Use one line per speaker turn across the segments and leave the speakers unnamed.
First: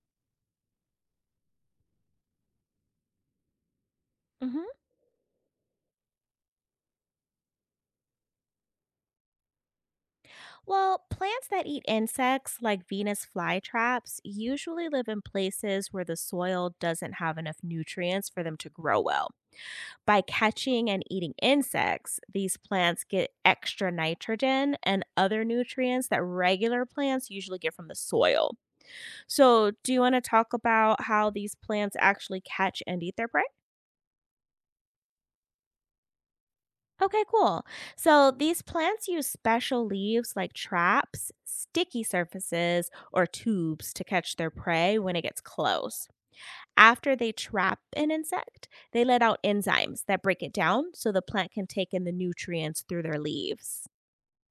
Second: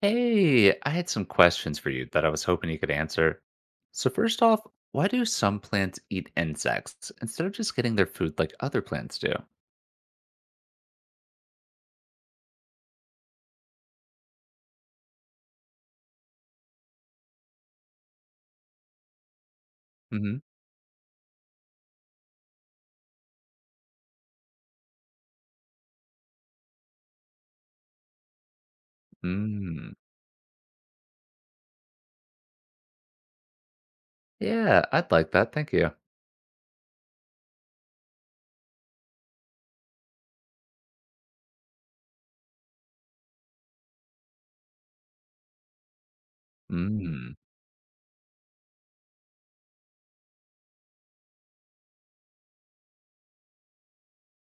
Hey, I had some questions for you that I was hoping you could answer. So, first off,
hmm
why do some plants eat insects instead of just getting their food like other plants do?
Well, plants that eat insects, like Venus flytraps, usually live in places where the soil doesn't have enough nutrients for them to grow well. By
Hmm.
catching and eating insects, these plants get extra nitrogen and other nutrients that regular plants usually get from the soil. So, do
Mm.
you want to talk about how these plants actually catch and eat their prey?
Yeah, I'd like that. Thank you.
Okay, cool. So these plants use special leaves like traps, sticky surfaces, or tubes to catch their prey when it gets close. After they
Mm.
trap an insect, they let out enzymes that break it down so the plant can take in the nutrients through their leaves.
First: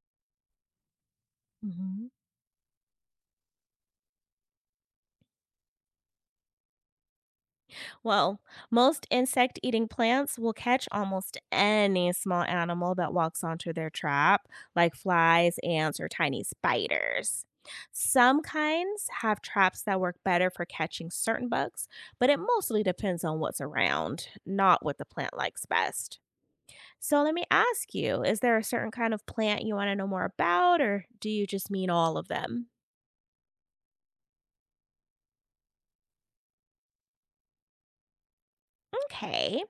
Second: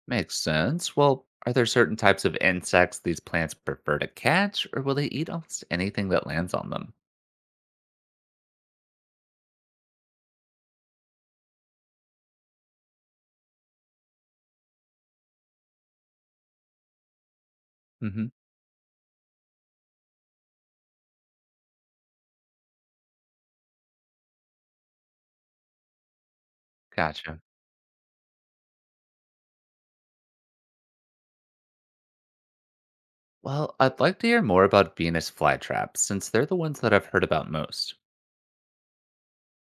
Makes sense. Well, are there certain
hmm
types of insects these plants prefer to catch, or will they eat almost anything that lands on them?
Well, most insect eating plants will catch almost any small animal that walks onto their trap, like flies, ants, or tiny spiders.
Hmm.
Some kinds have traps that work better for catching certain bugs, but it mostly depends on what's around, not what the plant likes best. So let
Gotcha.
me ask you, is there a certain kind of plant you want to know more about, or do you just mean all of them?
Well, I'd like to hear more about Venus flytraps since they're the ones that I've heard about most.
Okay.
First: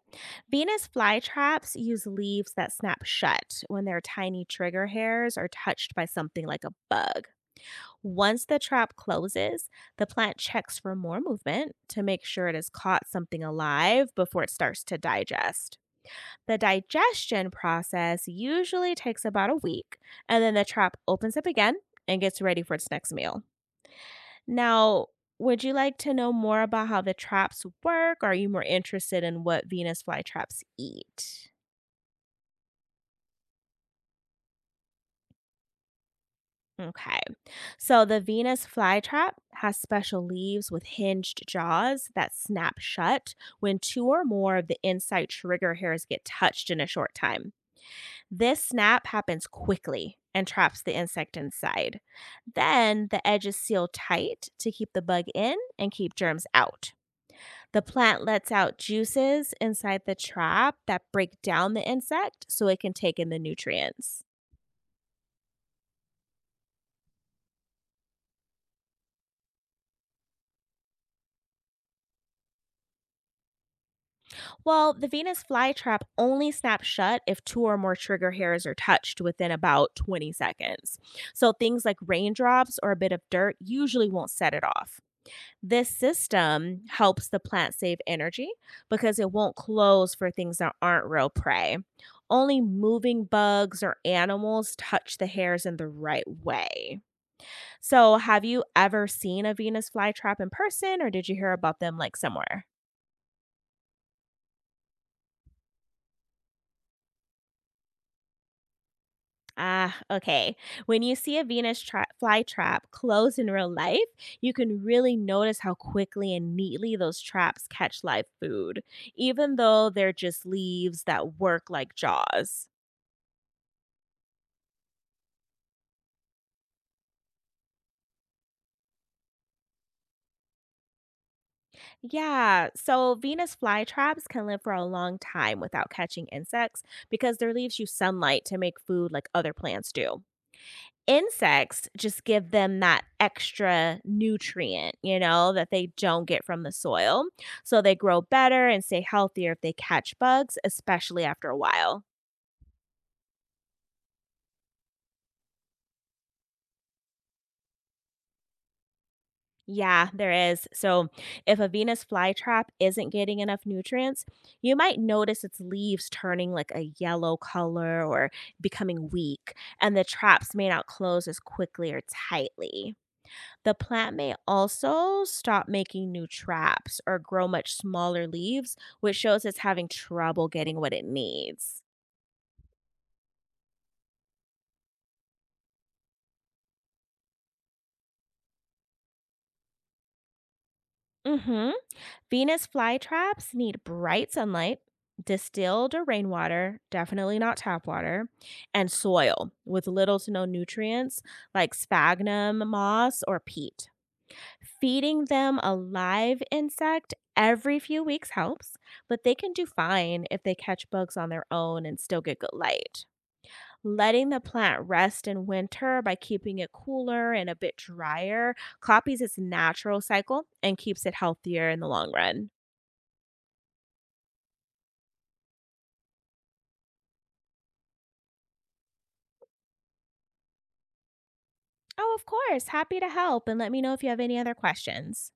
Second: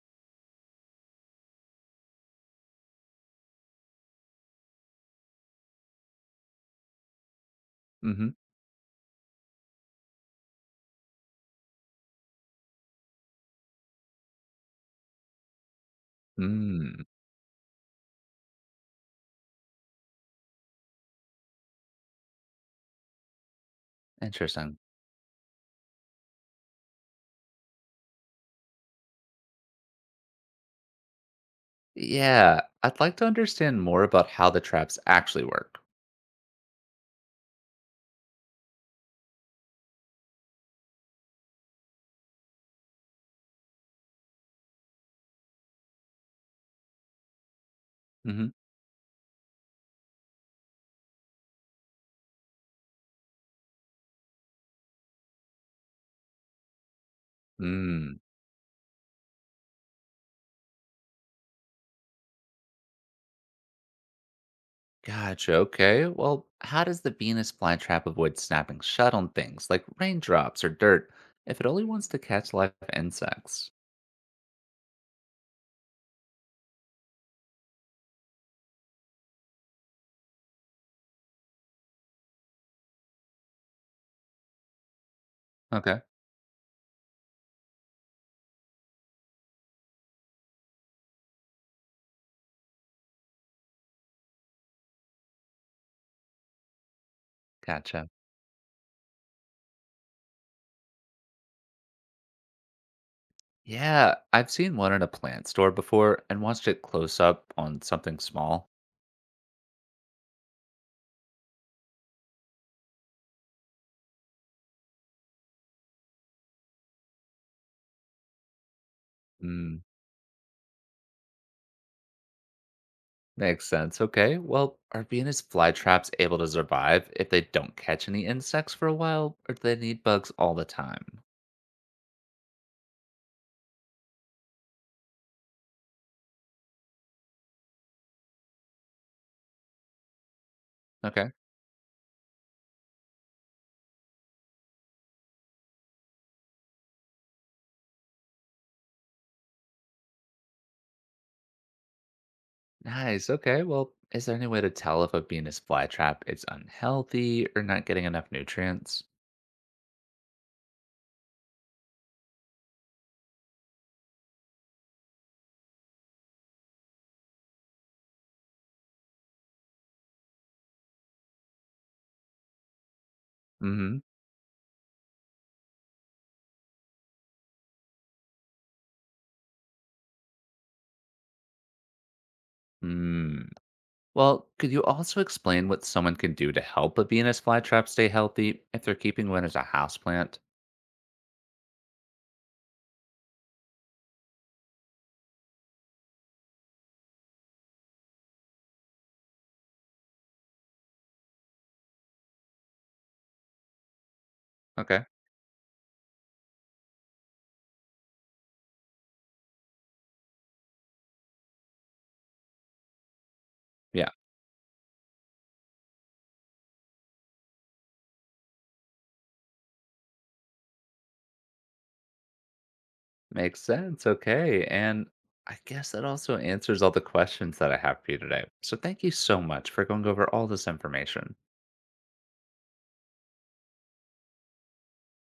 Venus flytraps use leaves that snap shut when their tiny trigger hairs are touched by something like a bug.
Hmm.
Once the trap closes, the plant checks for more movement to make sure it has caught something alive before it starts to digest. The
Mm.
digestion process usually takes about a week, and then the trap opens up again and gets ready for its next meal.
Interesting.
Now, would you like to know more about how the traps work? Or are you more interested in what Venus flytraps eat?
Yeah, I'd like to understand more about how the traps actually work.
Okay. So the Venus flytrap has special leaves with hinged jaws that snap shut when two or more of the inside trigger hairs get touched in a short time.
Hmm.
This snap happens quickly and traps the insect inside. Then the edges seal tight to keep the bug in and keep germs out. The
Mm,
plant lets out juices inside the trap that break down the insect so it can take in the nutrients.
gotcha. Okay. Well, how does the Venus flytrap avoid snapping shut on things like raindrops or dirt if it only wants to catch live insects?
Well, the Venus flytrap only snaps shut if two or more trigger hairs are touched within about 20 seconds. So things like raindrops or a bit of dirt usually won't set it off. This
Okay.
system helps the plant save energy because it won't close for things that aren't real prey. Only moving bugs or animals touch the hairs in the right way.
Gotcha.
So, have you ever seen a Venus flytrap in person, or did you hear about them like somewhere?
Yeah, I've seen one in a plant store before and watched it close up on something small.
Ah, okay. When you see a flytrap close in real life, you can really notice how quickly and neatly those traps catch live food, even
Mm,
though they're just leaves that work like jaws.
makes sense. Okay. Well, are Venus flytraps able to survive if they don't catch any insects for a while, or do they need bugs all the time?
Yeah, so Venus flytraps can live for a long time without catching insects because their leaves use sunlight to make food like other plants do.
Okay.
Insects just give them that extra nutrient, that they don't get from the soil. So they grow better and stay healthier if they catch bugs, especially after a while.
Nice. Okay. Well, is there any way to tell if a Venus flytrap is unhealthy or not getting enough nutrients?
Yeah, there is. So if a Venus flytrap isn't getting enough nutrients, you might notice its leaves turning like a yellow color or becoming weak, and the traps may not close as quickly or tightly. The
Mm-hmm.
plant may also stop making new traps or grow much smaller leaves, which shows it's having trouble getting what it needs.
Mm. Well, could you also explain what someone can do to help a Venus flytrap stay healthy if they're keeping one as a houseplant?
hmm Venus flytraps need bright sunlight, distilled or rainwater, definitely not tap water, and soil with little to no nutrients like sphagnum moss or peat.
Okay.
Feeding them a live insect every few weeks helps, but they can do fine if they catch bugs on their own and still get good light.
Yeah.
Letting the plant rest in winter by keeping it cooler and a bit drier copies its natural cycle and keeps it healthier in the long run.
Makes sense. Okay. And I guess that also answers all the questions that I have for you today. So thank you so much for going over all this information.
Oh, of course. Happy to help. And let me know if you have any other questions.